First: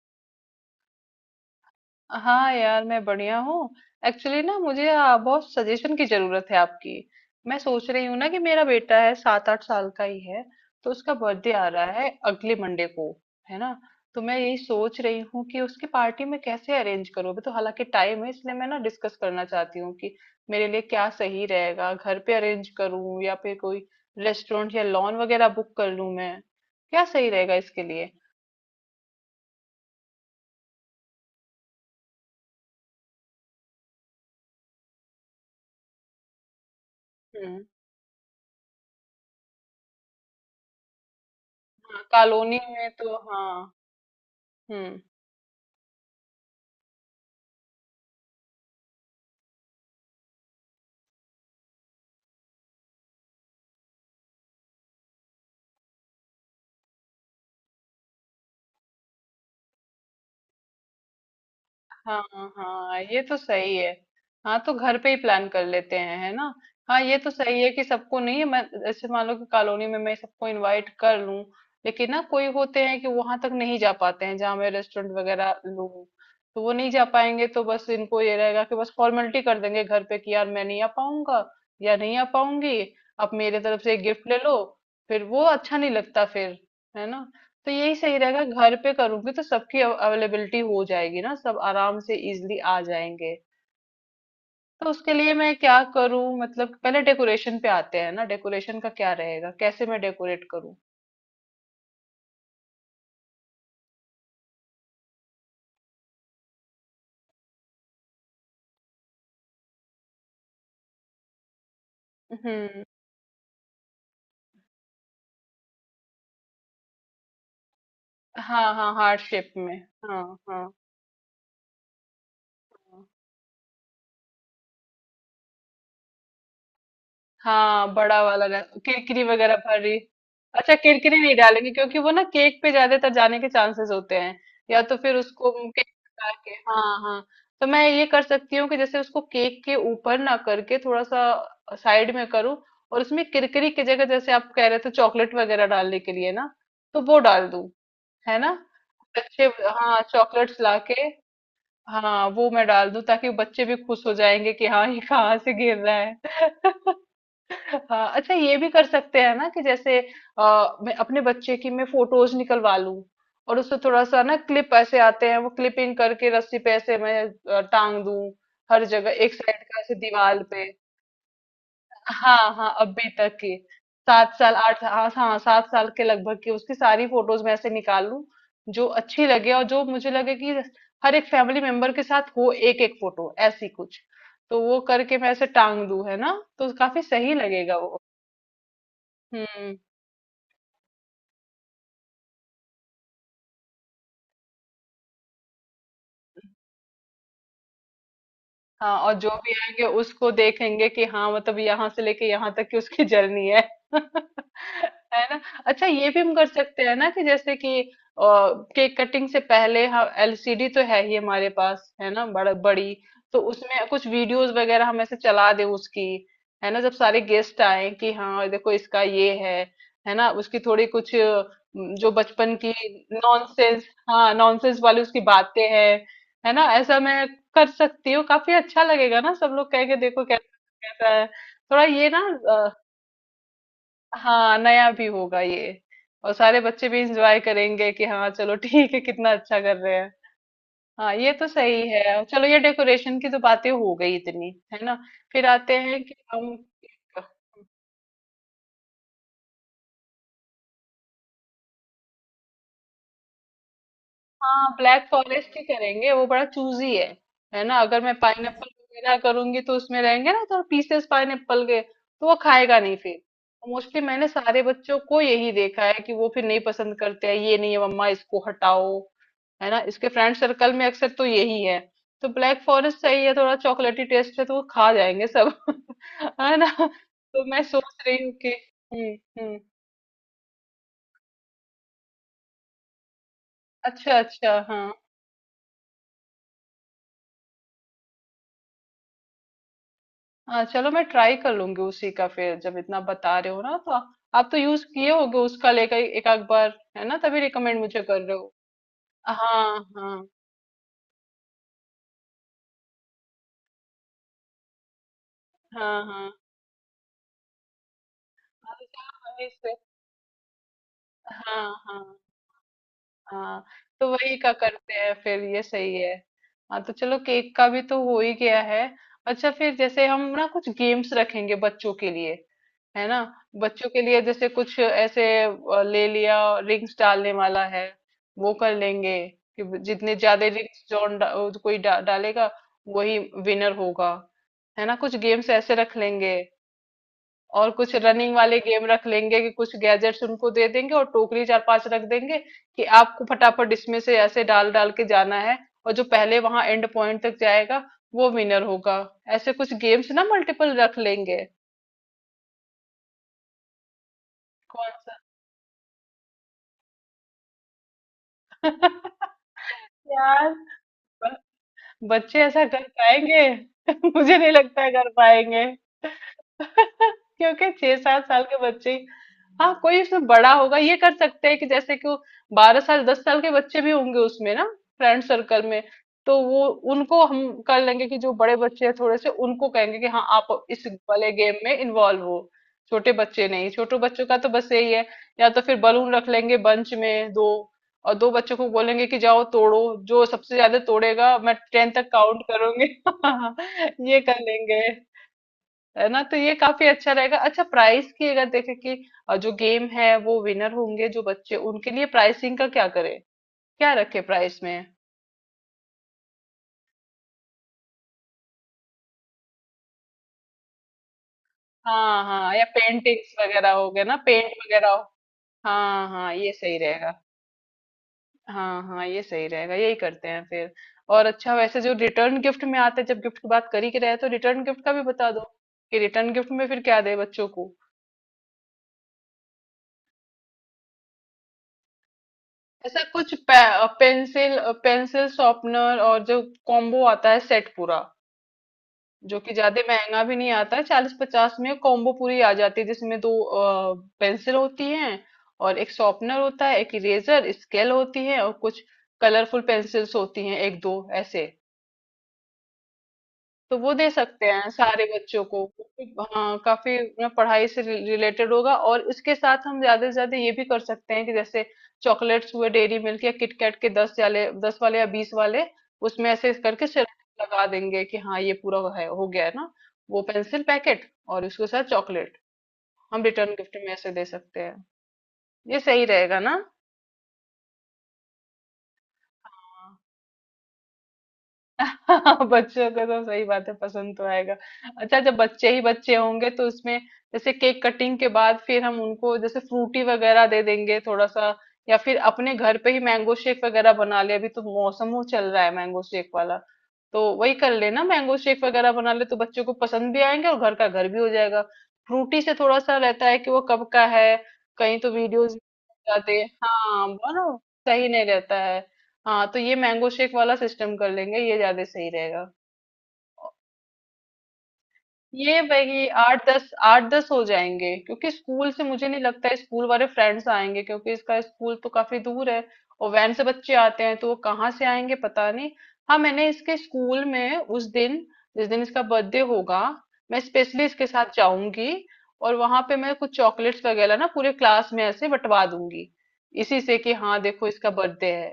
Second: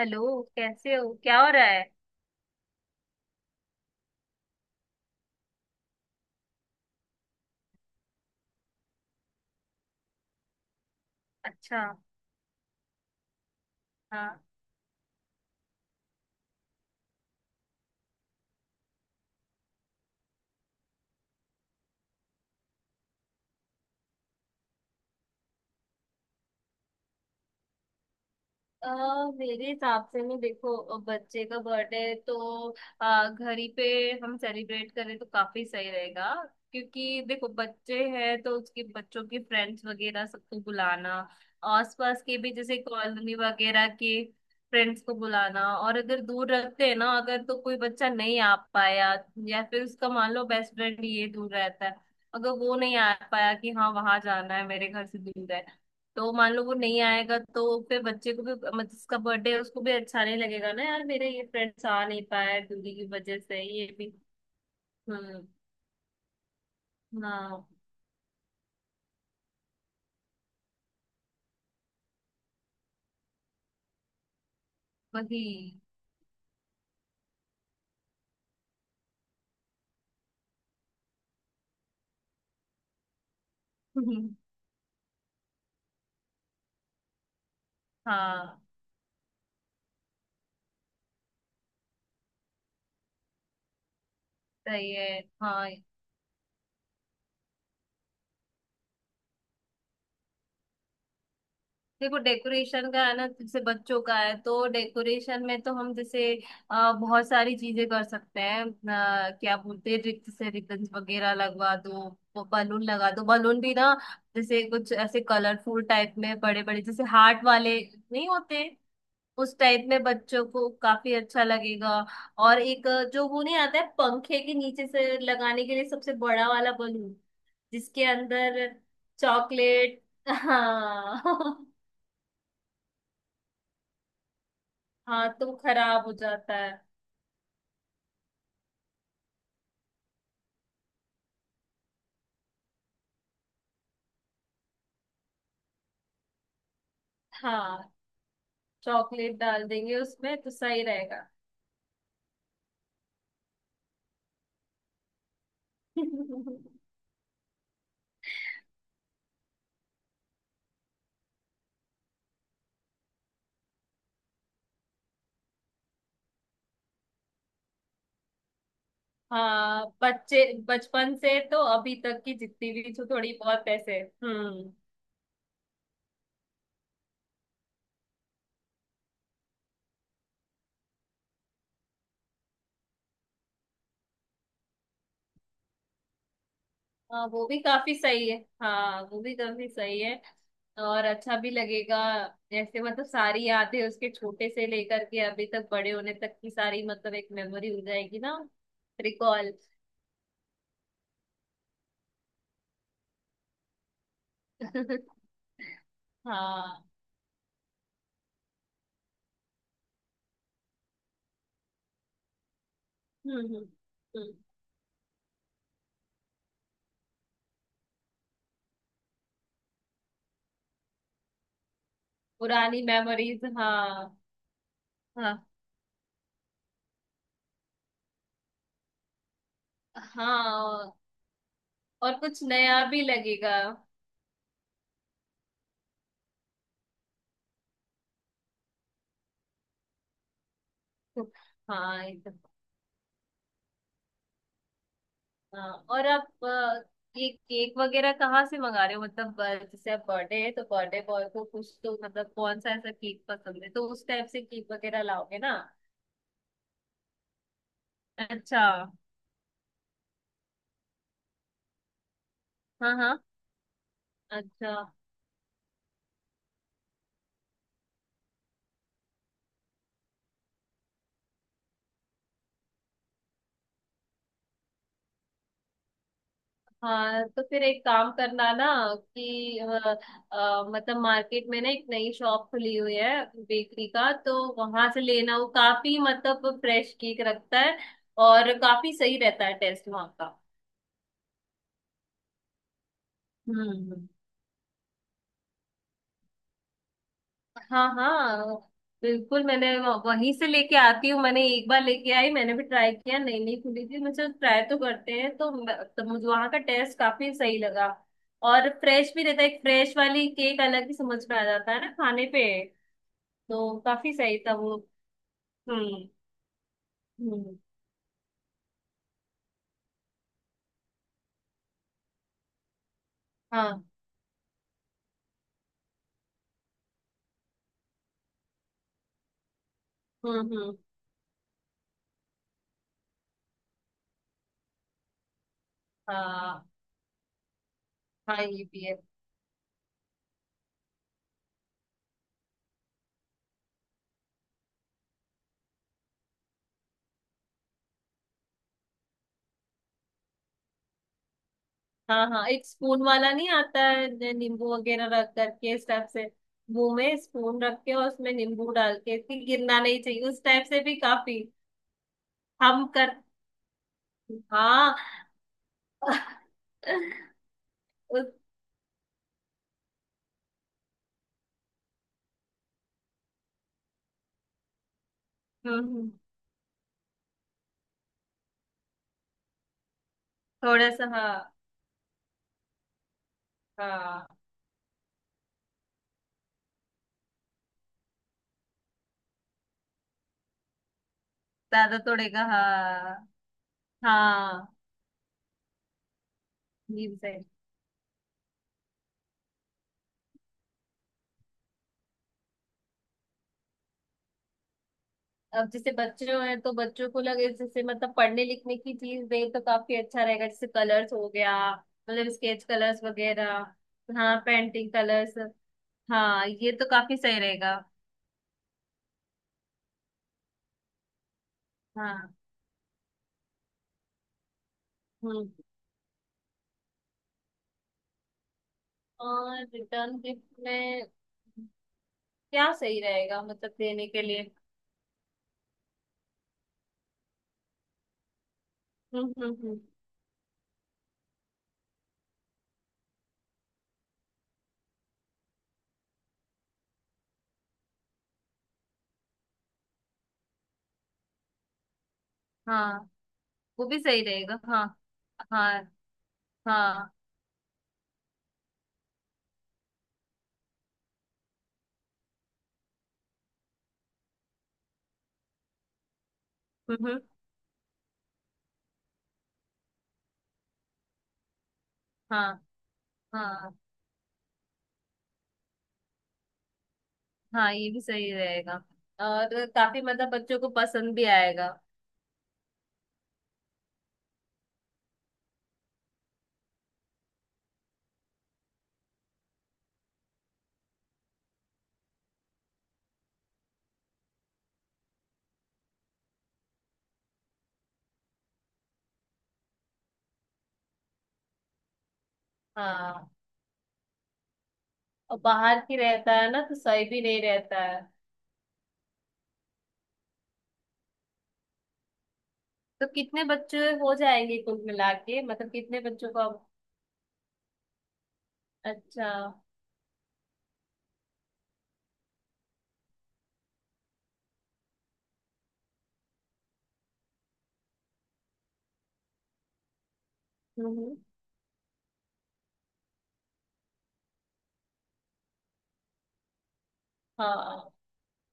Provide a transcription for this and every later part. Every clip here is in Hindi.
हेलो, कैसे हो? क्या हो रहा है? हाँ यार मैं बढ़िया हूँ। एक्चुअली ना मुझे बहुत सजेशन की जरूरत है आपकी। मैं सोच रही हूँ ना कि मेरा बेटा है 7-8 साल का ही है। तो उसका बर्थडे आ अच्छा। रहा है अगले मंडे को। है ना। तो मैं हाँ। यही सोच रही हूँ कि उसकी पार्टी में कैसे अरेंज करूँ अभी तो हालांकि टाइम है इसलिए मैं ना डिस्कस करना चाहती हूँ कि मेरे लिए क्या सही रहेगा घर पे अरेंज करूँ या फिर कोई रेस्टोरेंट या लॉन वगैरह बुक कर लूँ मैं। क्या सही रहेगा इसके लिए। अ, मेरे हिसाब से ना देखो, बच्चे का बर्थडे है तो घर ही पे हम सेलिब्रेट करें तो काफी सही रहेगा। क्योंकि देखो, हम्म। बच्चे हैं तो उसके बच्चों के फ्रेंड्स वगैरह सबको बुलाना, हाँ, आसपास के भी कॉलोनी जैसे में तो कॉलोनी हाँ। वगैरह के हम्म। फ्रेंड्स को बुलाना। और अगर दूर रखते हैं ना, अगर तो कोई बच्चा नहीं आ पाया, या फिर उसका मान लो बेस्ट फ्रेंड ये दूर रहता है, अगर वो नहीं आ पाया कि हाँ वहां जाना है, मेरे घर से दूर है, तो मान लो वो नहीं आएगा, तो फिर बच्चे को भी मतलब जिसका बर्थडे है उसको भी अच्छा नहीं लगेगा ना, यार मेरे ये फ्रेंड्स आ हाँ। नहीं पाए दूरी हाँ की ये तो वजह से, सही ये है। भी। हाँ तो घर पे ही हम्म। प्लान कर लेते हैं है ना। हाँ ये तो सही हाँ, है कि सबको नहीं मैं जैसे मान लो कि कॉलोनी में मैं सबको इनवाइट कर लूं। लेकिन ना कोई होते हैं कि वहां तक नहीं जा पाते हैं जहाँ मैं रेस्टोरेंट वही। वगैरह लूं। तो वो नहीं जा पाएंगे तो बस इनको ये रहेगा कि बस फॉर्मेलिटी कर देंगे घर पे कि यार मैं नहीं आ पाऊंगा या नहीं आ पाऊंगी। आप मेरे तरफ से एक गिफ्ट ले लो। फिर वो अच्छा नहीं लगता फिर। है ना। तो यही सही रहेगा हाँ, घर पे करूंगी तो सबकी अवेलेबिलिटी हो जाएगी ना सब आराम से इजीली आ जाएंगे। तो सही है। उसके लिए मैं हाँ। क्या करूं मतलब पहले डेकोरेशन पे आते हैं ना डेकोरेशन का क्या रहेगा कैसे मैं डेकोरेट करूं। देखो, डेकोरेशन का है ना, जैसे बच्चों का है तो डेकोरेशन में तो हम जैसे बहुत सारी चीजें कर सकते हैं। क्या बोलते हैं, रिक्त से रिबन्स वगैरह लगवा दो, बलून हम्म। लगा दो। बलून भी ना जैसे कुछ ऐसे कलरफुल टाइप में, बड़े बड़े जैसे हार्ट वाले नहीं होते, हाँ हाँ हार्ट शेप उस में। टाइप में हाँ बच्चों को हाँ। काफी अच्छा लगेगा। और एक हाँ जो वो नहीं आता है पंखे के नीचे से लगाने के लिए सबसे बड़ा वाला बलून, हाँ जिसके बड़ा वाला अंदर किरकिरी वगैरह भरी। चॉकलेट। अच्छा किरकिरी नहीं हाँ। डालेंगे क्योंकि वो ना केक पे ज्यादातर जाने के चांसेस होते हैं। या तो फिर हाँ, तो उसको वो केक खराब हो हटा के जाता है। हाँ हाँ। तो मैं ये कर सकती हूँ कि जैसे उसको केक के ऊपर ना करके थोड़ा सा साइड में करूँ। और उसमें किरकिरी की जगह जैसे आप कह रहे थे चॉकलेट वगैरह डालने के लिए ना तो वो डाल दूँ हाँ, है ना। चॉकलेट बच्चे डाल देंगे हाँ उसमें तो चॉकलेट्स सही लाके। रहेगा। हाँ वो मैं डाल दूँ ताकि बच्चे भी खुश हो जाएंगे कि हाँ ये कहाँ से गिर रहा है। हाँ अच्छा ये भी कर सकते हैं ना कि जैसे मैं अपने बच्चे की मैं फोटोज निकलवा लूं। और उससे थोड़ा सा ना क्लिप ऐसे आते हैं वो क्लिपिंग करके रस्सी पे ऐसे मैं टांग दूं। हर जगह एक साइड का हाँ, ऐसे दीवार बच्चे पे। बचपन से तो अभी तक की हाँ हाँ जितनी भी अभी थोड़ी तक की। बहुत पैसे। सात साल हम्म। आठ हाँ हाँ सात साल के लगभग की उसकी सारी फोटोज मैं ऐसे निकाल लूं। जो अच्छी लगे और जो मुझे लगे कि हर एक फैमिली मेंबर के साथ हो एक एक फोटो ऐसी कुछ। तो वो करके मैं ऐसे टांग दूं है ना। तो काफी हाँ, सही वो भी लगेगा। काफी सही है। हाँ वो भी काफी हम्म। सही है, और अच्छा भी लगेगा। जैसे मतलब सारी यादें उसके छोटे से लेकर के अभी तक बड़े होने तक की सारी, मतलब एक मेमोरी हो जाएगी ना। हाँ और जो भी रिकॉल। आएंगे उसको देखेंगे कि हाँ मतलब यहाँ से लेके यहाँ तक की उसकी जर्नी है। है ना। अच्छा ये भी हम कर सकते हाँ। हैं ना कि जैसे कि केक कटिंग से पहले हम एलसीडी तो है ही हमारे पास है ना बड़ा बड़ी। हम्म तो हम्म उसमें कुछ हम्म। वीडियोस वगैरह हम ऐसे चला दें उसकी। है ना जब सारे गेस्ट आए कि हाँ देखो इसका ये है। है ना उसकी थोड़ी कुछ जो बचपन की पुरानी मेमोरीज, नॉनसेंस हाँ। हाँ नॉनसेंस वाली उसकी हाँ। बातें हैं। है ना ऐसा मैं कर सकती हो काफी अच्छा लगेगा ना सब लोग कहेंगे देखो कैसा हाँ। कैसा है। थोड़ा ये और ना कुछ अ, नया भी लगेगा। हाँ नया भी होगा ये। और सारे बच्चे भी इंजॉय करेंगे कि हाँ चलो ठीक है कितना अच्छा कर रहे हैं। हाँ ये तो सही हाँ, है एकदम। चलो ये डेकोरेशन की तो बातें हो गई इतनी। है ना। फिर हाँ आते हैं और कि आप हम। ये केक वगैरह कहाँ से मंगा रहे हो? मतलब जैसे आप, बर्थडे है तो बर्थडे बॉय को कुछ तो मतलब कौन सा ऐसा केक पसंद है तो उस टाइप से केक हाँ वगैरह ब्लैक लाओगे फॉरेस्ट ना? ही करेंगे वो बड़ा चूजी है। है ना अगर मैं अच्छा। पाइनएप्पल वगैरह करूंगी तो उसमें रहेंगे ना तो पीसेस पाइनएप्पल के तो वो खाएगा हाँ नहीं हाँ। फिर। मोस्टली मैंने सारे अच्छा। बच्चों को यही देखा है कि वो फिर नहीं पसंद करते हैं ये नहीं है मम्मा इसको हटाओ। है ना इसके फ्रेंड सर्कल में अक्सर तो यही है। तो ब्लैक फॉरेस्ट सही है थोड़ा चॉकलेटी टेस्ट है तो वो खा जाएंगे सब। है ना। हाँ, तो तो मैं फिर एक सोच काम रही हूँ कि। करना ना हम्म हम्म। कि मतलब मार्केट में ना एक नई शॉप खुली हुई है बेकरी का, अच्छा तो अच्छा हाँ। वहां से लेना, वो काफी मतलब फ्रेश केक रखता है, और काफी सही रहता है टेस्ट वहां का। हाँ चलो मैं ट्राई कर लूंगी उसी का फिर जब इतना बता रहे हो हम्म ना तो। हम्म। आप तो यूज किए होगे उसका लेकर एक आध बार है ना तभी रिकमेंड हाँ मुझे कर रहे हो। हाँ, बिल्कुल। मैंने हाँ हाँ वहीं से लेके आती हूँ, मैंने एक बार लेके आई, मैंने भी ट्राई किया, नई नई खुली थी, मुझे ट्राई तो करते हैं, हाँ तो मुझे हाँ। वहाँ का टेस्ट काफी सही लगा। और हाँ तो फ्रेश भी चलो रहता वहीं है, एक से। फ्रेश वाली केक अलग ही समझ में आ हाँ जाता है ना हाँ। खाने पे। हाँ तो तो काफी वही सही का था वो। करते हैं फिर ये सही हम्म है। हाँ तो चलो केक हम्म। का भी तो हो ही गया है। अच्छा फिर जैसे हम ना कुछ गेम्स रखेंगे बच्चों के लिए। है ना। हाँ। बच्चों के लिए जैसे कुछ ऐसे ले लिया रिंग्स डालने वाला है। वो कर लेंगे कि जितने ज्यादा हम्म। रिंग्स कोई डालेगा वही विनर होगा। है ना कुछ गेम्स ऐसे रख लेंगे। हाँ, और कुछ रनिंग हाँ, वाले ये गेम भी है। रख लेंगे कि कुछ गैजेट्स उनको दे देंगे और टोकरी चार पांच रख देंगे। कि आपको फटाफट इसमें से ऐसे डाल डाल के जाना है। और जो पहले वहां एंड पॉइंट तक जाएगा वो विनर होगा। ऐसे कुछ गेम्स ना मल्टीपल रख लेंगे। हाँ हाँ, एक स्पून वाला नहीं आता है जो नींबू कौन वगैरह सा। रख करके, इस टाइप से मुंह में स्पून रख के और उसमें नींबू डाल के कि गिरना नहीं चाहिए, उस यार टाइप से भी काफी। बच्चे ऐसा कर हम कर। पाएंगे। मुझे नहीं लगता है हाँ। कर पाएंगे। क्योंकि छह सात उस। साल के बच्चे। हाँ कोई उसमें बड़ा होगा ये कर सकते हैं कि जैसे कि वो 12 साल 10 साल के बच्चे भी होंगे उसमें ना फ्रेंड सर्कल हम्म में। हम्म, तो वो उनको हम कर लेंगे कि जो बड़े बच्चे हैं थोड़े से उनको कहेंगे कि हाँ आप इस थोड़ा सा वाले हाँ। गेम में इन्वॉल्व हो। छोटे बच्चे नहीं छोटे बच्चों हाँ, का तो बस यही है। या तो फिर बलून रख लेंगे बंच में दो और दो बच्चों को बोलेंगे कि जाओ तोड़ो। जो सबसे ज्यादा तोड़ेगा मैं 10 ज्यादा तक काउंट तोड़ेगा, हाँ। करूंगी। ये कर हाँ, लेंगे। है ना तो ये काफी ये अच्छा भी रहेगा सही। अच्छा प्राइस की अगर देखें कि जो गेम है वो विनर होंगे जो बच्चे उनके लिए प्राइसिंग का क्या करें। क्या रखे प्राइस में। अब जैसे बच्चों हैं तो बच्चों को लगे जैसे मतलब पढ़ने लिखने की चीज दे तो काफी अच्छा रहेगा, जैसे कलर्स हो गया, हाँ मतलब हाँ या स्केच कलर्स पेंटिंग्स वगैरह। वगैरह हो गए ना हाँ पेंट वगैरह पेंटिंग हो। कलर्स। हाँ हाँ हाँ, ये ये सही तो रहेगा। काफी सही रहेगा। हाँ हाँ ये सही रहेगा यही करते हैं फिर। और अच्छा वैसे जो हाँ। रिटर्न गिफ्ट में आते हैं जब गिफ्ट की बात कर ही रहे हैं तो रिटर्न गिफ्ट का भी बता दो हम्म। कि रिटर्न गिफ्ट में फिर क्या दे बच्चों को। और रिटर्न गिफ्ट में क्या सही ऐसा कुछ रहेगा मतलब देने के लिए? पेंसिल पेंसिल शॉर्पनर और जो कॉम्बो आता है सेट पूरा। जो कि हम्म। ज्यादा महंगा भी नहीं आता है 40-50 में कॉम्बो पूरी आ जाती है जिसमें दो पेंसिल होती हैं। और एक शॉर्पनर होता है एक इरेजर स्केल होती है और कुछ कलरफुल पेंसिल्स होती हैं एक दो ऐसे। हाँ, तो वो वो भी दे सही सकते रहेगा। हैं हाँ। सारे बच्चों को हाँ। क्योंकि, हाँ काफी हाँ। ना पढ़ाई से रिलेटेड होगा और इसके साथ हम ज्यादा से ज्यादा ये भी कर सकते हैं कि जैसे चॉकलेट्स हुए डेयरी मिल्क या किटकैट के दस वाले या 20 वाले। उसमें ऐसे करके हम्म हम्म, सिर्फ लगा देंगे कि हाँ ये पूरा है हो गया है ना। वो पेंसिल पैकेट और उसके साथ चॉकलेट हाँ। हम रिटर्न हाँ। गिफ्ट में ऐसे दे सकते हैं। ये सही रहेगा ना। हाँ ये भी सही रहेगा, और काफी मतलब बच्चों को पसंद भी आएगा। हाँ बच्चों को तो सही बात है पसंद तो आएगा। अच्छा जब बच्चे ही बच्चे होंगे तो उसमें जैसे केक कटिंग के बाद फिर हम उनको जैसे फ्रूटी वगैरह दे देंगे थोड़ा सा। या फिर अपने घर पे ही मैंगो शेक वगैरह बना ले अभी तो मौसम वो चल रहा है मैंगो शेक वाला। तो वही कर लेना मैंगो शेक वगैरह बना ले तो बच्चों को पसंद भी आएंगे और घर का घर भी हो जाएगा। फ्रूटी से थोड़ा सा रहता हाँ, है कि वो कब का है कहीं तो और वीडियोज बाहर की रहता जाते हैं है ना तो सही हाँ भी नहीं बोलो रहता है। सही नहीं रहता है। हाँ तो ये मैंगो शेक वाला सिस्टम कर लेंगे ये ज्यादा सही रहेगा। तो कितने बच्चे हो जाएंगे कुल मिला के, ये मतलब कितने भाई बच्चों को अब? आठ दस हो जाएंगे क्योंकि स्कूल से मुझे नहीं अच्छा। लगता है स्कूल वाले फ्रेंड्स आएंगे क्योंकि इसका स्कूल तो काफी दूर है। और वैन से बच्चे आते हैं तो वो कहाँ से आएंगे पता नहीं। हाँ मैंने इसके स्कूल में उस दिन जिस दिन इसका बर्थडे होगा मैं स्पेशली हम्म इसके हम्म। साथ जाऊंगी। और वहां पे मैं कुछ चॉकलेट्स वगैरह ना पूरे क्लास में ऐसे बंटवा दूंगी इसी से कि हाँ देखो इसका हाँ बर्थडे है।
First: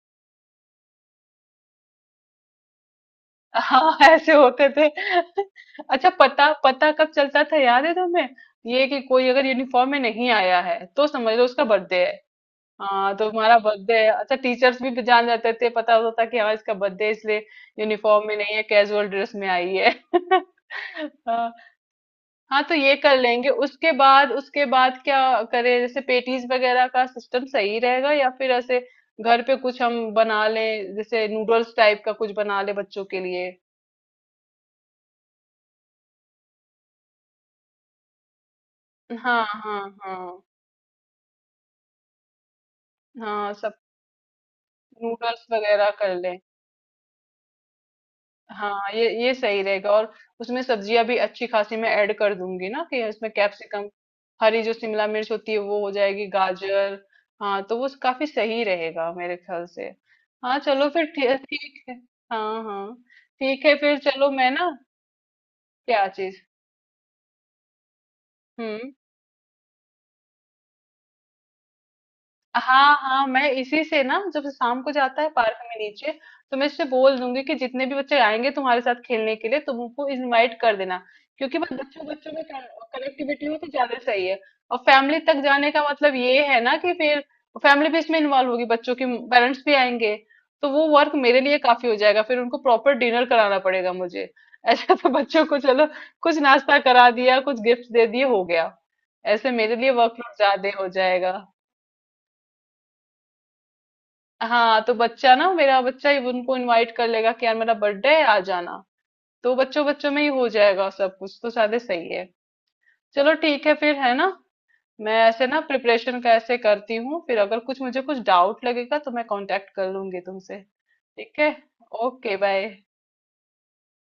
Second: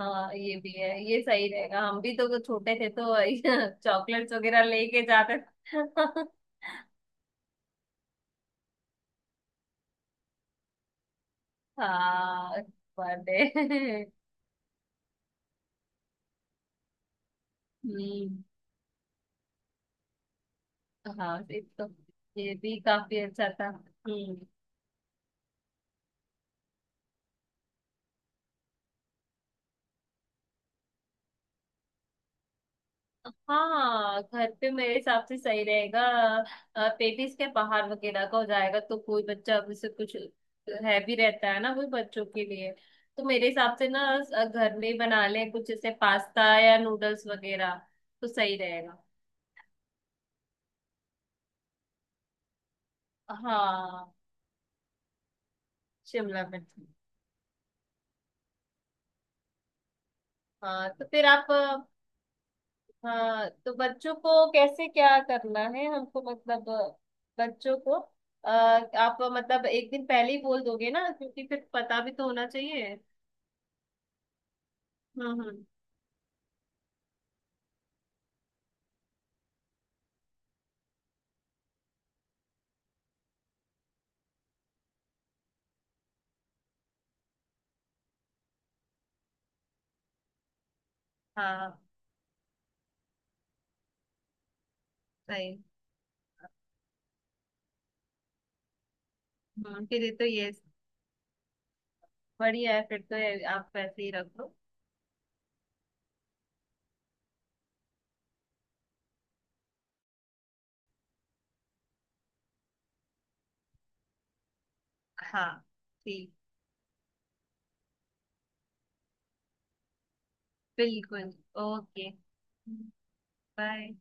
हाँ ये भी है, ये सही रहेगा। हम भी तो छोटे थे तो हाँ। ऐसे चॉकलेट्स वगैरह होते थे। लेके जाते अच्छा थे। पता पता कब चलता था याद है तुम्हें। ये कि कोई अगर यूनिफॉर्म में नहीं आया है तो समझ लो उसका बर्थडे है। हाँ, हाँ तो बर्थडे। हमारा बर्थडे है अच्छा टीचर्स भी जान जाते थे पता होता था कि हाँ इसका बर्थडे इसलिए यूनिफॉर्म में हम्म। नहीं है कैजुअल ड्रेस में आई है। हाँ, हाँ ये तो ये हाँ, तो भी ये कर काफी लेंगे अच्छा था। उसके बाद हम्म। उसके बाद क्या करें जैसे पेटीज वगैरह का सिस्टम सही रहेगा या फिर ऐसे घर पे कुछ हम बना लें जैसे नूडल्स टाइप का कुछ बना ले बच्चों के लिए। हाँ, घर पे मेरे हिसाब से सही रहेगा। पेटिस के बाहर वगैरह का हो जाएगा तो कोई हाँ बच्चा हाँ जैसे हाँ कुछ हैवी रहता है ना वो बच्चों के लिए। तो मेरे हाँ सब हिसाब से ना घर में ही बना नूडल्स लें कुछ वगैरह जैसे कर ले। पास्ता या नूडल्स वगैरह, तो सही हाँ रहेगा। ये सही रहेगा और उसमें सब्जियां भी अच्छी खासी मैं ऐड कर दूंगी ना कि इसमें कैप्सिकम हाँ, हरी जो शिमला मिर्च होती है वो हो जाएगी शिमला मिर्च। गाजर। हाँ तो वो काफी सही रहेगा मेरे ख्याल से। हाँ चलो हाँ तो फिर फिर ठी- आप ठीक है। हाँ हाँ हाँ ठीक तो है फिर बच्चों चलो को मैं ना कैसे क्या करना है क्या हमको, चीज। मतलब बच्चों को अ, हम्म आप मतलब एक दिन पहले ही बोल दोगे ना, क्योंकि फिर पता भी तो होना हाँ चाहिए। हाँ मैं इसी से ना जब शाम को जाता है हम्म पार्क हम्म, में नीचे। तो मैं इससे बोल दूंगी कि जितने भी बच्चे आएंगे तुम्हारे साथ खेलने के लिए तुम उनको इनवाइट कर देना। क्योंकि बस बच्चों बच्चों में कनेक्टिविटी हो तो ज्यादा सही है। और फैमिली तक जाने का मतलब ये है ना कि फिर फैमिली भी इसमें इन्वॉल्व होगी बच्चों के पेरेंट्स भी आएंगे। तो वो वर्क मेरे लिए हाँ, काफी हो जाएगा फिर उनको प्रॉपर डिनर कराना पड़ेगा मुझे। ऐसा तो बच्चों को सही। चलो कुछ नाश्ता करा दिया कुछ गिफ्ट दे दिए हो गया। ऐसे मेरे लिए फिर ये तो वर्कलोड ये ज्यादा हो जाएगा। बढ़िया है, फिर तो ये आप वैसे ही रखो। हाँ तो बच्चा ना मेरा बच्चा ही उनको इनवाइट कर लेगा कि यार मेरा बर्थडे है आ जाना। तो बच्चों बच्चों में ही हो जाएगा सब कुछ तो सादे सही है। चलो ठीक है फिर है ना। मैं ऐसे हाँ। ना प्रिपरेशन ठीक। का ऐसे करती हूँ फिर अगर कुछ मुझे कुछ डाउट लगेगा तो मैं कांटेक्ट कर लूंगी तुमसे। बिल्कुल। ठीक है। ओके। Okay bye. बाय।